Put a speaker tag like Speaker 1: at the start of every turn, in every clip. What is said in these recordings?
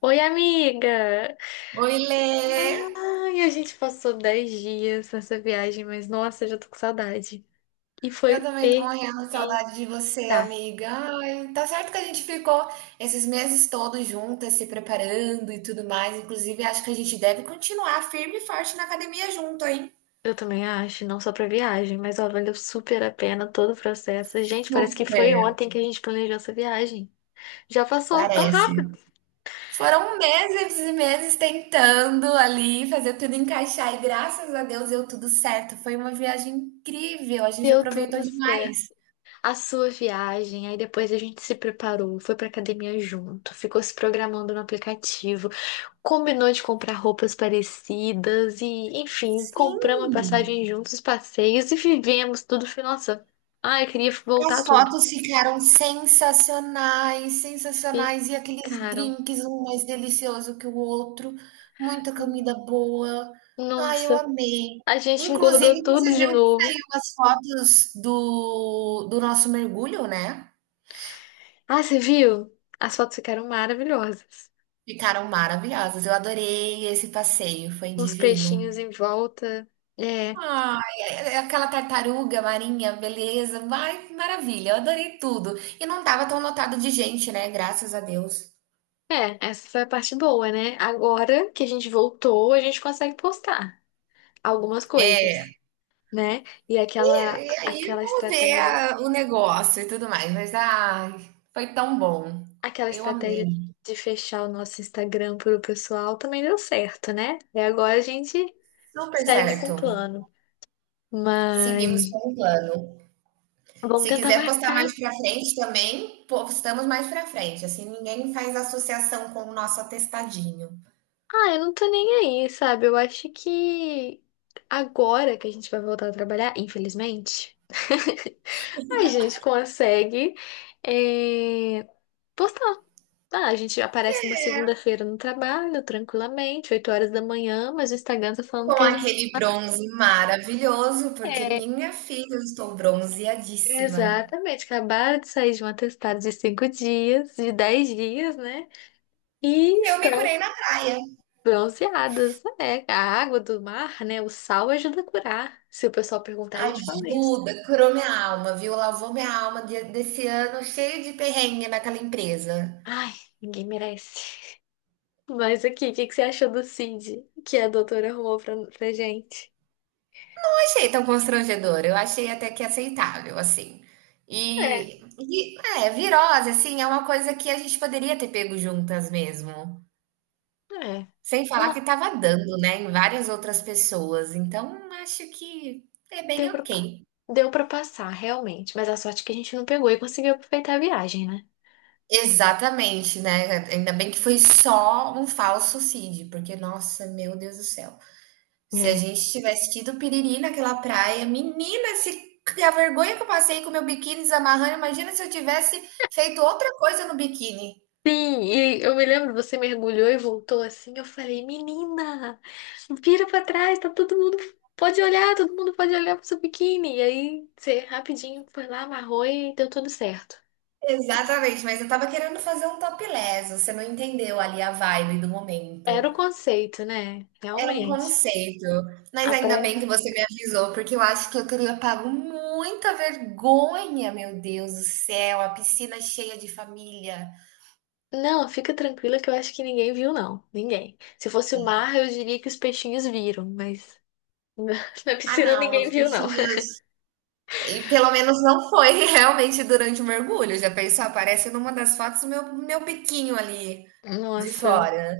Speaker 1: Oi, amiga!
Speaker 2: Oi, Lê!
Speaker 1: Ai, a gente passou 10 dias nessa viagem, mas nossa, já tô com saudade. E
Speaker 2: Eu
Speaker 1: foi
Speaker 2: também tô
Speaker 1: perfeita.
Speaker 2: morrendo de saudade de você, amiga. Ai, tá certo que a gente ficou esses meses todos juntas, se preparando e tudo mais. Inclusive, acho que a gente deve continuar firme e forte na academia junto, hein?
Speaker 1: Eu também acho, não só pra viagem, mas ó, valeu super a pena todo o processo. Gente, parece que foi
Speaker 2: Super,
Speaker 1: ontem que a gente planejou essa viagem. Já passou tão rápido.
Speaker 2: parece. Foram meses e meses tentando ali fazer tudo encaixar e graças a Deus deu tudo certo. Foi uma viagem incrível, a gente
Speaker 1: Deu
Speaker 2: aproveitou
Speaker 1: tudo certo.
Speaker 2: demais.
Speaker 1: A sua viagem, aí depois a gente se preparou, foi pra academia junto, ficou se programando no aplicativo. Combinou de comprar roupas parecidas e, enfim, compramos a
Speaker 2: Sim.
Speaker 1: passagem juntos, os passeios e vivemos tudo. Foi, nossa, ai, eu queria voltar
Speaker 2: As
Speaker 1: tudo.
Speaker 2: fotos ficaram sensacionais,
Speaker 1: E,
Speaker 2: sensacionais. E aqueles
Speaker 1: caro,
Speaker 2: drinks, um mais delicioso que o outro. Muita comida boa. Ai, eu
Speaker 1: nossa,
Speaker 2: amei.
Speaker 1: a gente engordou
Speaker 2: Inclusive, você
Speaker 1: tudo de
Speaker 2: viu que
Speaker 1: novo.
Speaker 2: saiu as fotos do nosso mergulho, né?
Speaker 1: Ah, você viu? As fotos ficaram maravilhosas.
Speaker 2: Ficaram maravilhosas. Eu adorei esse passeio, foi
Speaker 1: Uns
Speaker 2: divino.
Speaker 1: peixinhos em volta. É,
Speaker 2: Ai, é aquela tartaruga marinha, beleza. Ai, maravilha, eu adorei tudo. E não tava tão lotado de gente, né? Graças a Deus.
Speaker 1: é, essa foi a parte boa, né? Agora que a gente voltou, a gente consegue postar algumas coisas, né? E aquela
Speaker 2: E aí
Speaker 1: aquela
Speaker 2: vamos ver
Speaker 1: estratégia
Speaker 2: o negócio e tudo mais. Mas ai, foi tão bom.
Speaker 1: Aquela
Speaker 2: Eu
Speaker 1: estratégia
Speaker 2: amei.
Speaker 1: de fechar o nosso Instagram para o pessoal também deu certo, né? E agora a gente
Speaker 2: Super
Speaker 1: segue com
Speaker 2: certo.
Speaker 1: o plano.
Speaker 2: Seguimos
Speaker 1: Mas
Speaker 2: com o plano.
Speaker 1: vamos
Speaker 2: Se
Speaker 1: tentar
Speaker 2: quiser postar mais
Speaker 1: marcar.
Speaker 2: pra frente também, postamos mais pra frente. Assim ninguém faz associação com o nosso atestadinho.
Speaker 1: Ah, eu não tô nem aí, sabe? Eu acho que agora que a gente vai voltar a trabalhar, infelizmente, a gente consegue é, postar. Ah, a gente aparece numa segunda-feira no trabalho, tranquilamente, 8 horas da manhã, mas o Instagram tá
Speaker 2: Com
Speaker 1: falando que a gente.
Speaker 2: aquele bronze maravilhoso, porque minha filha, eu estou bronzeadíssima.
Speaker 1: Exatamente, acabaram de sair de um atestado de 5 dias, de 10 dias, né? E
Speaker 2: E eu me
Speaker 1: estão
Speaker 2: curei na praia.
Speaker 1: bronzeadas. É, a água do mar, né? O sal ajuda a curar. Se o pessoal perguntar, a gente fala isso.
Speaker 2: Ajuda, curou minha alma, viu? Lavou minha alma desse ano cheio de perrengue naquela empresa.
Speaker 1: Ai, ninguém merece. Mas aqui, o que que você achou do Cid que a doutora arrumou pra gente?
Speaker 2: Achei tão constrangedor, eu achei até que aceitável, assim.
Speaker 1: É,
Speaker 2: E virose, assim, é uma coisa que a gente poderia ter pego juntas mesmo.
Speaker 1: é.
Speaker 2: Sem falar
Speaker 1: Não,
Speaker 2: que estava dando, né, em várias outras pessoas. Então, acho que é
Speaker 1: deu
Speaker 2: bem
Speaker 1: pra,
Speaker 2: ok.
Speaker 1: deu pra passar, realmente. Mas a sorte é que a gente não pegou e conseguiu aproveitar a viagem, né?
Speaker 2: Exatamente, né? Ainda bem que foi só um falso CID, porque, nossa, meu Deus do céu. Se a gente tivesse tido piriri naquela praia, menina, se a vergonha que eu passei com o meu biquíni desamarrando, imagina se eu tivesse feito outra coisa no biquíni.
Speaker 1: Sim, e eu me lembro, você mergulhou e voltou assim. Eu falei, menina, vira pra trás, tá todo mundo. Pode olhar, todo mundo pode olhar pro seu biquíni. E aí você rapidinho foi lá, amarrou e deu tudo certo.
Speaker 2: Exatamente, mas eu tava querendo fazer um topless, você não entendeu ali a vibe do momento.
Speaker 1: Era o conceito, né?
Speaker 2: Era um
Speaker 1: Realmente.
Speaker 2: conceito, mas
Speaker 1: A
Speaker 2: ainda
Speaker 1: praia.
Speaker 2: bem que você me avisou, porque eu acho que eu teria pago muita vergonha, meu Deus do céu, a piscina cheia de família.
Speaker 1: Não, fica tranquila que eu acho que ninguém viu, não. Ninguém. Se fosse o mar, eu diria que os peixinhos viram, mas na
Speaker 2: Ah,
Speaker 1: piscina
Speaker 2: não,
Speaker 1: ninguém
Speaker 2: os
Speaker 1: viu, não.
Speaker 2: bichinhos e pelo menos não foi realmente durante o mergulho. Já pensou? Aparece numa das fotos o meu biquinho ali de
Speaker 1: Nossa.
Speaker 2: fora.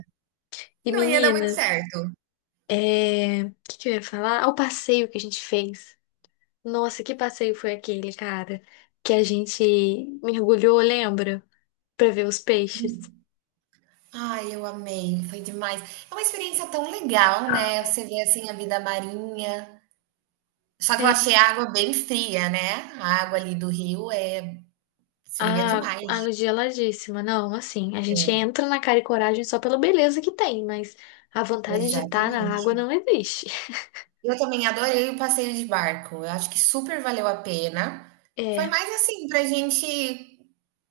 Speaker 1: E
Speaker 2: Não ia dar
Speaker 1: menina.
Speaker 2: muito certo.
Speaker 1: É, o que que eu ia falar? Ah, o passeio que a gente fez. Nossa, que passeio foi aquele, cara? Que a gente mergulhou, lembra? Pra ver os peixes.
Speaker 2: Ai, eu amei, foi demais. É uma experiência tão legal, né? Você vê assim a vida marinha. Só que eu
Speaker 1: É,
Speaker 2: achei a água bem fria, né? A água ali do rio é fria
Speaker 1: a
Speaker 2: demais.
Speaker 1: água geladíssima. Não, assim, a gente
Speaker 2: É,
Speaker 1: entra na cara e coragem só pela beleza que tem, mas a vontade de estar na água
Speaker 2: exatamente.
Speaker 1: não existe.
Speaker 2: Eu também adorei o passeio de barco. Eu acho que super valeu a pena. Foi
Speaker 1: É,
Speaker 2: mais assim pra gente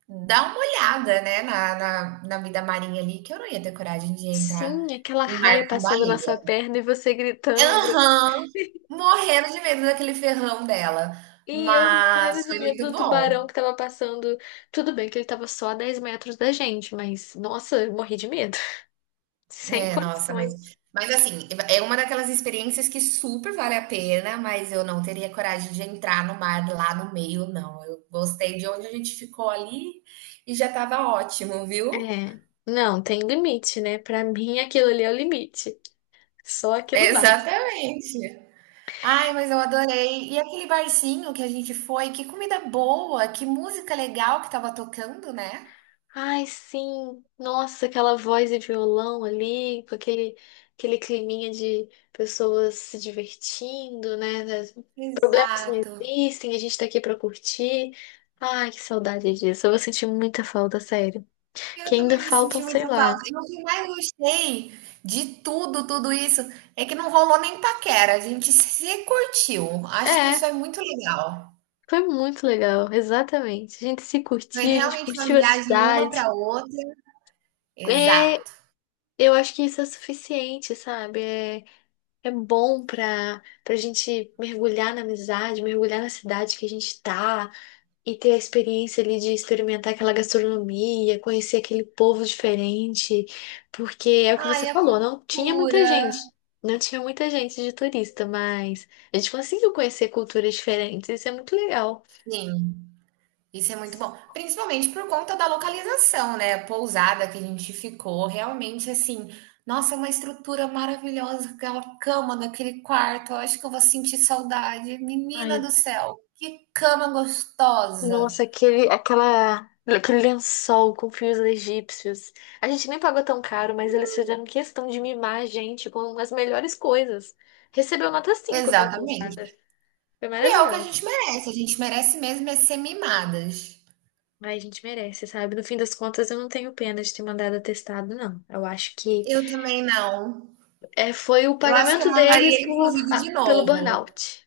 Speaker 2: dá uma olhada, né, na vida marinha ali, que eu não ia ter coragem de entrar
Speaker 1: sim, aquela
Speaker 2: em mar
Speaker 1: raia
Speaker 2: com
Speaker 1: passando na sua
Speaker 2: baleia.
Speaker 1: perna e você gritando.
Speaker 2: Aham, morrendo de medo daquele ferrão dela,
Speaker 1: E eu morrendo
Speaker 2: mas
Speaker 1: de
Speaker 2: foi
Speaker 1: medo
Speaker 2: muito
Speaker 1: do
Speaker 2: bom.
Speaker 1: tubarão que tava passando. Tudo bem que ele tava só a 10 metros da gente, mas nossa, eu morri de medo. Sem
Speaker 2: É, nossa, mas
Speaker 1: condições.
Speaker 2: mas assim, é uma daquelas experiências que super vale a pena, mas eu não teria coragem de entrar no mar lá no meio não, eu gostei de onde a gente ficou ali e já estava ótimo, viu?
Speaker 1: É. Não, tem limite, né? Pra mim aquilo ali é o limite. Só aquilo basta.
Speaker 2: Exatamente. Ai, mas eu adorei. E aquele barzinho que a gente foi, que comida boa, que música legal que estava tocando, né?
Speaker 1: Ai, sim. Nossa, aquela voz e violão ali, com aquele climinha de pessoas se divertindo, né? Problemas não
Speaker 2: Exato.
Speaker 1: existem, a gente tá aqui pra curtir. Ai, que saudade disso. Eu vou sentir muita falta, sério.
Speaker 2: Eu
Speaker 1: Que ainda
Speaker 2: também vou
Speaker 1: faltam,
Speaker 2: sentir
Speaker 1: sei
Speaker 2: muita falta.
Speaker 1: lá.
Speaker 2: E o que mais gostei de tudo, tudo isso, é que não rolou nem paquera. A gente se curtiu. Acho que isso
Speaker 1: É,
Speaker 2: é muito legal.
Speaker 1: foi muito legal, exatamente. A gente se
Speaker 2: Foi
Speaker 1: curtiu, a gente
Speaker 2: realmente uma
Speaker 1: curtiu a
Speaker 2: viagem uma
Speaker 1: cidade.
Speaker 2: para outra.
Speaker 1: É,
Speaker 2: Exato.
Speaker 1: eu acho que isso é suficiente, sabe? É, é bom pra gente mergulhar na amizade, mergulhar na cidade que a gente tá. E ter a experiência ali de experimentar aquela gastronomia, conhecer aquele povo diferente, porque é o que
Speaker 2: Ai,
Speaker 1: você
Speaker 2: a
Speaker 1: falou, não tinha muita
Speaker 2: cultura.
Speaker 1: gente, não tinha muita gente de turista, mas a gente conseguiu conhecer culturas diferentes, isso é muito legal.
Speaker 2: Sim. Isso é muito bom, principalmente por conta da localização, né? A pousada que a gente ficou, realmente assim, nossa, é uma estrutura maravilhosa, aquela cama daquele quarto. Eu acho que eu vou sentir saudade. Menina
Speaker 1: Ai,
Speaker 2: do céu, que cama gostosa!
Speaker 1: nossa, aquele lençol com fios egípcios. A gente nem pagou tão caro, mas eles fizeram questão de mimar a gente com as melhores coisas. Recebeu nota cinco aquela pousada.
Speaker 2: Exatamente.
Speaker 1: Foi
Speaker 2: E é o que
Speaker 1: maravilhosa.
Speaker 2: a gente merece mesmo é ser mimadas.
Speaker 1: Ai, a gente merece, sabe? No fim das contas, eu não tenho pena de ter mandado atestado, não. Eu acho que
Speaker 2: Eu também não.
Speaker 1: foi o
Speaker 2: Eu acho que eu
Speaker 1: pagamento deles
Speaker 2: mandaria,
Speaker 1: por,
Speaker 2: inclusive, de
Speaker 1: pelo
Speaker 2: novo.
Speaker 1: burnout.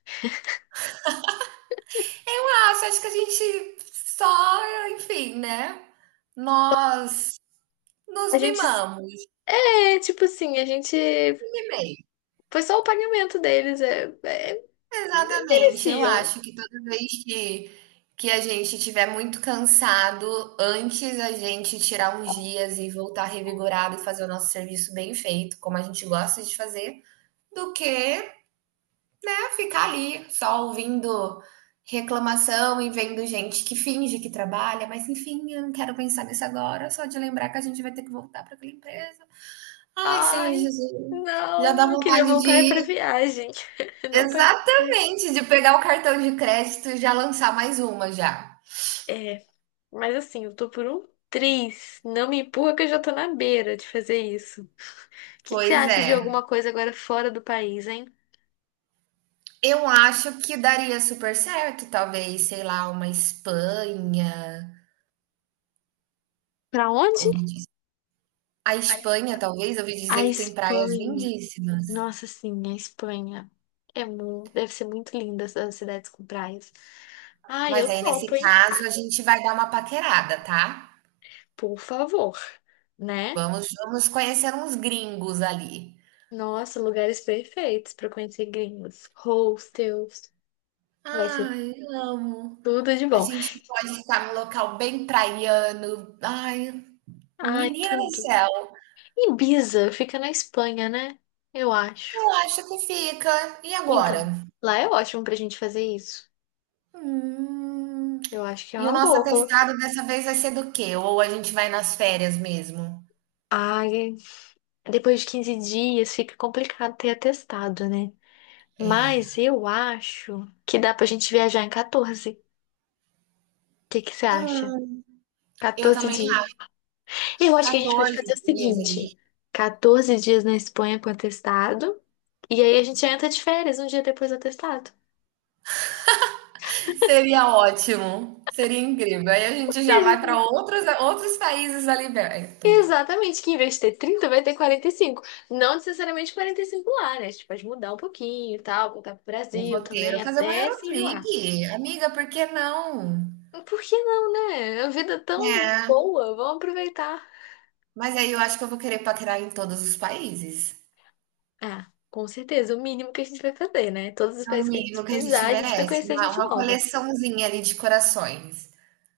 Speaker 2: Ah, você acha que a gente só, enfim, né? Nós
Speaker 1: A
Speaker 2: nos
Speaker 1: gente,
Speaker 2: mimamos.
Speaker 1: tipo assim, a gente.
Speaker 2: Bem,
Speaker 1: Foi só o pagamento deles,
Speaker 2: exatamente. Eu
Speaker 1: mereciam.
Speaker 2: acho que toda vez que a gente estiver muito cansado, antes a gente tirar uns dias e voltar revigorado e fazer o nosso serviço bem feito, como a gente gosta de fazer, do que né, ficar ali só ouvindo reclamação e vendo gente que finge que trabalha, mas enfim, eu não quero pensar nisso agora, só de lembrar que a gente vai ter que voltar para aquela empresa. Ai, Senhor
Speaker 1: Ai,
Speaker 2: Jesus, já dá
Speaker 1: não, eu queria
Speaker 2: vontade de
Speaker 1: voltar para
Speaker 2: ir.
Speaker 1: viagem. Não pra.
Speaker 2: Exatamente, de pegar o cartão de crédito e já lançar mais uma já.
Speaker 1: É, mas assim, eu tô por um triz. Não me empurra que eu já tô na beira de fazer isso. O que que você
Speaker 2: Pois
Speaker 1: acha
Speaker 2: é.
Speaker 1: de alguma coisa agora fora do país, hein?
Speaker 2: Eu acho que daria super certo, talvez, sei lá, uma Espanha.
Speaker 1: Pra onde?
Speaker 2: Ouvi diz- A
Speaker 1: A
Speaker 2: Espanha,
Speaker 1: Espanha.
Speaker 2: talvez, ouvi dizer
Speaker 1: A
Speaker 2: que tem praias
Speaker 1: Espanha.
Speaker 2: lindíssimas.
Speaker 1: Nossa, sim, a Espanha. É muito Deve ser muito linda essas cidades com praias. Ah,
Speaker 2: Mas
Speaker 1: eu
Speaker 2: aí,
Speaker 1: topo,
Speaker 2: nesse
Speaker 1: hein?
Speaker 2: caso, a gente vai dar uma paquerada, tá?
Speaker 1: Por favor, né?
Speaker 2: Vamos conhecer uns gringos ali.
Speaker 1: Nossa, lugares perfeitos para conhecer gringos. Hostels. Vai ser
Speaker 2: Ai, amo.
Speaker 1: tudo de
Speaker 2: A
Speaker 1: bom.
Speaker 2: gente pode ficar num local bem praiano. Ai,
Speaker 1: Ai,
Speaker 2: menina do
Speaker 1: tudo.
Speaker 2: céu.
Speaker 1: Ibiza fica na Espanha, né? Eu acho.
Speaker 2: Eu acho que fica. E
Speaker 1: Então,
Speaker 2: agora?
Speaker 1: lá é ótimo pra gente fazer isso.
Speaker 2: Hum.
Speaker 1: Eu acho que é
Speaker 2: E o
Speaker 1: uma
Speaker 2: nosso
Speaker 1: boa.
Speaker 2: atestado dessa vez vai ser do quê? Ou a gente vai nas férias mesmo?
Speaker 1: Ai, depois de 15 dias fica complicado ter atestado, né? Mas eu acho que dá pra gente viajar em 14. O que que você acha?
Speaker 2: Hum. Eu
Speaker 1: 14
Speaker 2: também
Speaker 1: dias.
Speaker 2: acho.
Speaker 1: Eu acho que a gente pode
Speaker 2: 14
Speaker 1: fazer o
Speaker 2: dias ali.
Speaker 1: seguinte: 14 dias na Espanha com atestado, e aí a gente entra de férias um dia depois do atestado.
Speaker 2: Seria ótimo. Seria incrível. Aí a gente
Speaker 1: E
Speaker 2: já
Speaker 1: a
Speaker 2: vai para
Speaker 1: gente-
Speaker 2: outros países ali perto.
Speaker 1: Exatamente, que em vez de ter 30, vai ter 45. Não necessariamente 45 lá, né? A gente pode mudar um pouquinho e tal, voltar pro
Speaker 2: O
Speaker 1: Brasil também,
Speaker 2: roteiro, fazer uma
Speaker 1: até se
Speaker 2: Eurotrip.
Speaker 1: enjoar.
Speaker 2: Amiga, por que não?
Speaker 1: Por que não, né? A vida é tão
Speaker 2: É,
Speaker 1: boa, vamos aproveitar.
Speaker 2: mas aí eu acho que eu vou querer paquerar em todos os países.
Speaker 1: Ah, com certeza, o mínimo que a gente vai fazer, né? Todos os
Speaker 2: É o
Speaker 1: países que a gente
Speaker 2: mínimo que a
Speaker 1: pisar,
Speaker 2: gente
Speaker 1: a gente vai
Speaker 2: merece.
Speaker 1: conhecer
Speaker 2: Uma,
Speaker 1: gente
Speaker 2: uma
Speaker 1: nova.
Speaker 2: coleçãozinha ali de corações.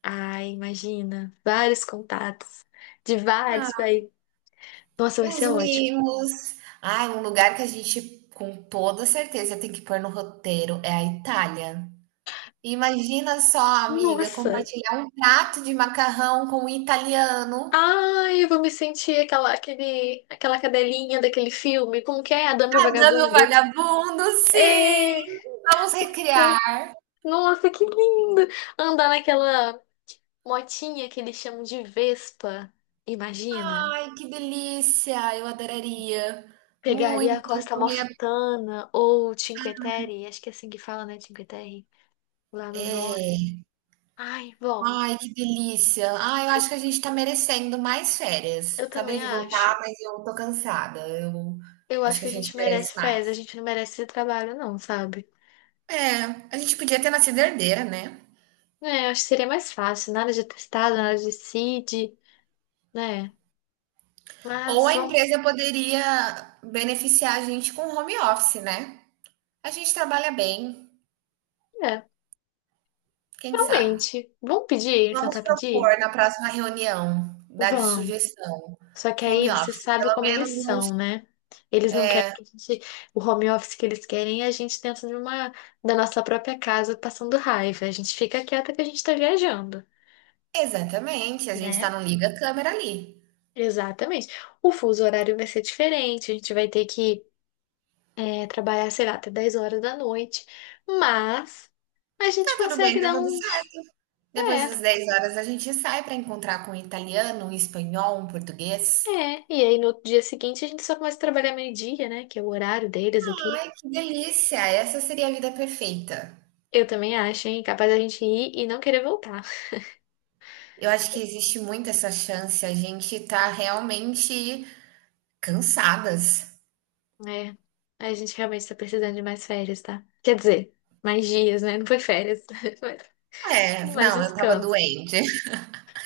Speaker 1: Ah, imagina, vários contatos de vários
Speaker 2: Ah,
Speaker 1: países. Nossa, vai
Speaker 2: os
Speaker 1: ser ótimo.
Speaker 2: mimos. Ai, um lugar que a gente, com toda certeza, tem que pôr no roteiro é a Itália. Imagina só, amiga,
Speaker 1: Nossa.
Speaker 2: compartilhar um prato de macarrão com um italiano.
Speaker 1: Ai, eu vou me sentir aquela cadelinha daquele filme. Como que é? A Dama e o
Speaker 2: Adame o
Speaker 1: Vagabundo.
Speaker 2: vagabundo, sim!
Speaker 1: É,
Speaker 2: Vamos recriar.
Speaker 1: eu- nossa, que lindo! Andar naquela motinha que eles chamam de Vespa. Imagina.
Speaker 2: Ai, que delícia! Eu adoraria.
Speaker 1: Pegar ali a
Speaker 2: Muito
Speaker 1: Costa
Speaker 2: comer.
Speaker 1: Amalfitana ou Cinque Terre, acho que é assim que fala, né? Cinque Terre, lá no norte. Ai, vamos.
Speaker 2: Ai, que delícia. Ai, eu
Speaker 1: Eu,
Speaker 2: acho que a gente tá merecendo mais férias.
Speaker 1: eu
Speaker 2: Acabei
Speaker 1: também
Speaker 2: de
Speaker 1: acho.
Speaker 2: voltar, mas eu tô cansada. Eu
Speaker 1: Eu
Speaker 2: acho
Speaker 1: acho
Speaker 2: que
Speaker 1: que
Speaker 2: a
Speaker 1: a
Speaker 2: gente
Speaker 1: gente
Speaker 2: merece
Speaker 1: merece férias,
Speaker 2: mais.
Speaker 1: a gente não merece esse trabalho, não, sabe?
Speaker 2: É, a gente podia ter nascido herdeira, né?
Speaker 1: É, acho que seria mais fácil, nada de testado, nada de CID, né?
Speaker 2: Ou
Speaker 1: Mas
Speaker 2: a
Speaker 1: vamos,
Speaker 2: empresa poderia beneficiar a gente com home office, né? A gente trabalha bem,
Speaker 1: é,
Speaker 2: quem sabe?
Speaker 1: realmente, vamos pedir,
Speaker 2: Vamos
Speaker 1: tentar pedir?
Speaker 2: propor na próxima reunião, dar de
Speaker 1: Vamos.
Speaker 2: sugestão,
Speaker 1: Só que aí
Speaker 2: home
Speaker 1: você
Speaker 2: office,
Speaker 1: sabe
Speaker 2: pelo
Speaker 1: como eles
Speaker 2: menos uns...
Speaker 1: são, né? Eles não querem que a gente, o home office que eles querem é a gente dentro de uma, da nossa própria casa passando raiva. A gente fica quieta que a gente tá viajando,
Speaker 2: Exatamente, a gente tá
Speaker 1: né?
Speaker 2: no liga câmera ali.
Speaker 1: Exatamente. O fuso horário vai ser diferente, a gente vai ter que trabalhar, sei lá, até 10 horas da noite, mas a
Speaker 2: Tá
Speaker 1: gente
Speaker 2: tudo bem,
Speaker 1: consegue
Speaker 2: tá
Speaker 1: dar
Speaker 2: tudo
Speaker 1: uns.
Speaker 2: certo. Depois
Speaker 1: É,
Speaker 2: das
Speaker 1: tá-
Speaker 2: 10 horas a gente sai para encontrar com um italiano, um espanhol, um português.
Speaker 1: é. E aí no outro dia seguinte a gente só começa a trabalhar meio-dia, né? Que é o horário deles aqui.
Speaker 2: Ai, que delícia! Essa seria a vida perfeita.
Speaker 1: Eu também acho, hein? Capaz da gente ir e não querer voltar.
Speaker 2: Eu acho que existe muito essa chance, a gente tá realmente cansadas.
Speaker 1: É, a gente realmente tá precisando de mais férias, tá? Quer dizer, mais dias, né? Não foi férias,
Speaker 2: É,
Speaker 1: mas mais
Speaker 2: não, eu estava
Speaker 1: descanso.
Speaker 2: doente.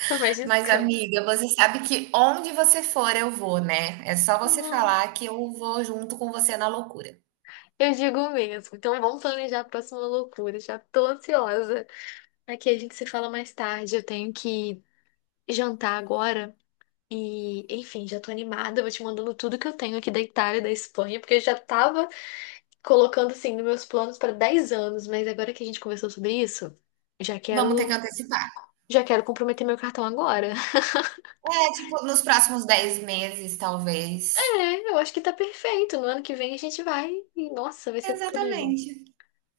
Speaker 1: Mais
Speaker 2: Mas
Speaker 1: descanso.
Speaker 2: amiga, você sabe que onde você for eu vou, né? É só você
Speaker 1: Ah,
Speaker 2: falar que eu vou junto com você na loucura.
Speaker 1: eu digo mesmo. Então vamos planejar a próxima loucura. Já tô ansiosa. Aqui a gente se fala mais tarde. Eu tenho que jantar agora. E, enfim, já tô animada. Eu vou te mandando tudo que eu tenho aqui da Itália, da Espanha, porque eu já tava colocando assim nos meus planos para 10 anos, mas agora que a gente conversou sobre isso, já
Speaker 2: Vamos ter que
Speaker 1: quero,
Speaker 2: antecipar.
Speaker 1: já quero comprometer meu cartão agora.
Speaker 2: É, tipo, nos próximos 10 meses, talvez.
Speaker 1: É, eu acho que tá perfeito. No ano que vem a gente vai e, nossa, vai ser tudo de bom.
Speaker 2: Exatamente.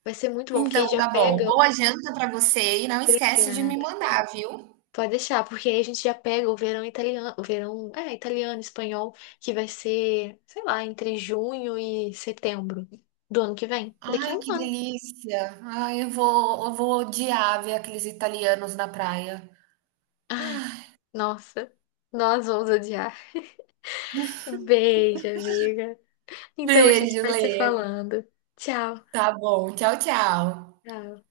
Speaker 1: Vai ser muito bom, porque
Speaker 2: Então
Speaker 1: aí já
Speaker 2: tá bom.
Speaker 1: pega.
Speaker 2: Boa janta pra você e não esquece de me
Speaker 1: Obrigada.
Speaker 2: mandar, viu?
Speaker 1: Pode deixar, porque aí a gente já pega o verão italiano, o verão, italiano, espanhol, que vai ser, sei lá, entre junho e setembro do ano que vem. Daqui a
Speaker 2: Ai,
Speaker 1: um
Speaker 2: que
Speaker 1: ano.
Speaker 2: delícia. Ai, eu vou odiar ver aqueles italianos na praia.
Speaker 1: Ai, nossa, nós vamos odiar. Um beijo, amiga. Então a gente
Speaker 2: Beijo,
Speaker 1: vai
Speaker 2: Lê.
Speaker 1: se falando. Tchau.
Speaker 2: Tá bom. Tchau, tchau.
Speaker 1: Tchau.